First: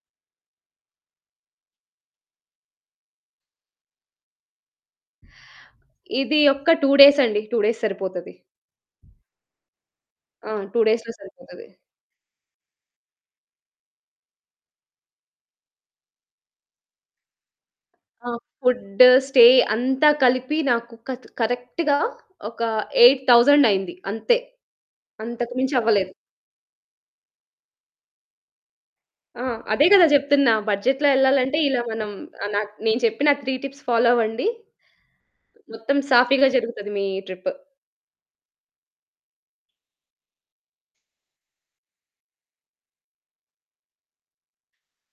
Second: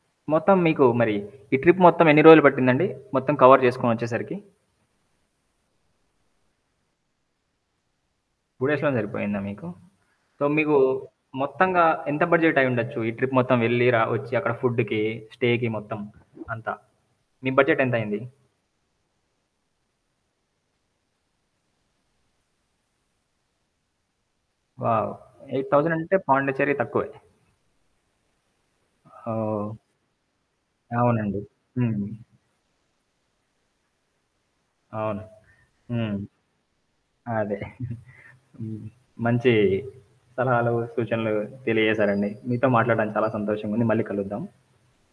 మొత్తం మీకు మరి ఈ ట్రిప్ మొత్తమెన్ని రోజులు పట్టిందండి? మొత్తం కవర్ చేసుకొనొచ్చేసరికి? ఇది ఒక్క 2 డేస్ అండి. 2 డేస్ సరిపోతది. 2 డేస్‌లోనే సరిగిపోయిందా మీకు? సో ఆ! మీకు 2 డేస్‌లో సరిపోతది. మొత్తంగా ఎంత బడ్జెట్ అయ్యిండొచ్చు? ఈ ట్రిప్ మొత్తం ఎళ్లి, రా వచ్చి, అక్కడ ఫుడ్‌కి, స్టేకి మొత్తం అంతా, మీ బడ్జెట్ ఎంతైంది? ఆ! ఫుడ్డు స్టే అంతా కలిపి నాకొక కరెక్ట్‌గా ఒక 8000 అయింది అంతే. వావ్! అంతకు 8 మించి అవ్వలేదు. థౌసనంటే పాండిచెర్రి తక్కువే. ఆ! ఓహో! అదే కదా! చెప్తున్నా బడ్జెట్‌లో అవునండి. ఎళ్ళాలంటే ఇలా హ్మ్. మనం నా నేను చెప్పిన 3 టిప్స్ ఫాలో అవ్వండి. అవును. మొత్తం హ్మ్. సాఫీగా జరుగుతది మీ ట్రిప్పు. అదే హ్మ్. మంచి సలహాలు సూచనలు తెలియజేశారండి. మీతో మాట్లాడడానికి చాలా సంతోషంగా ఉంది మళ్ళీ కలుద్దాం.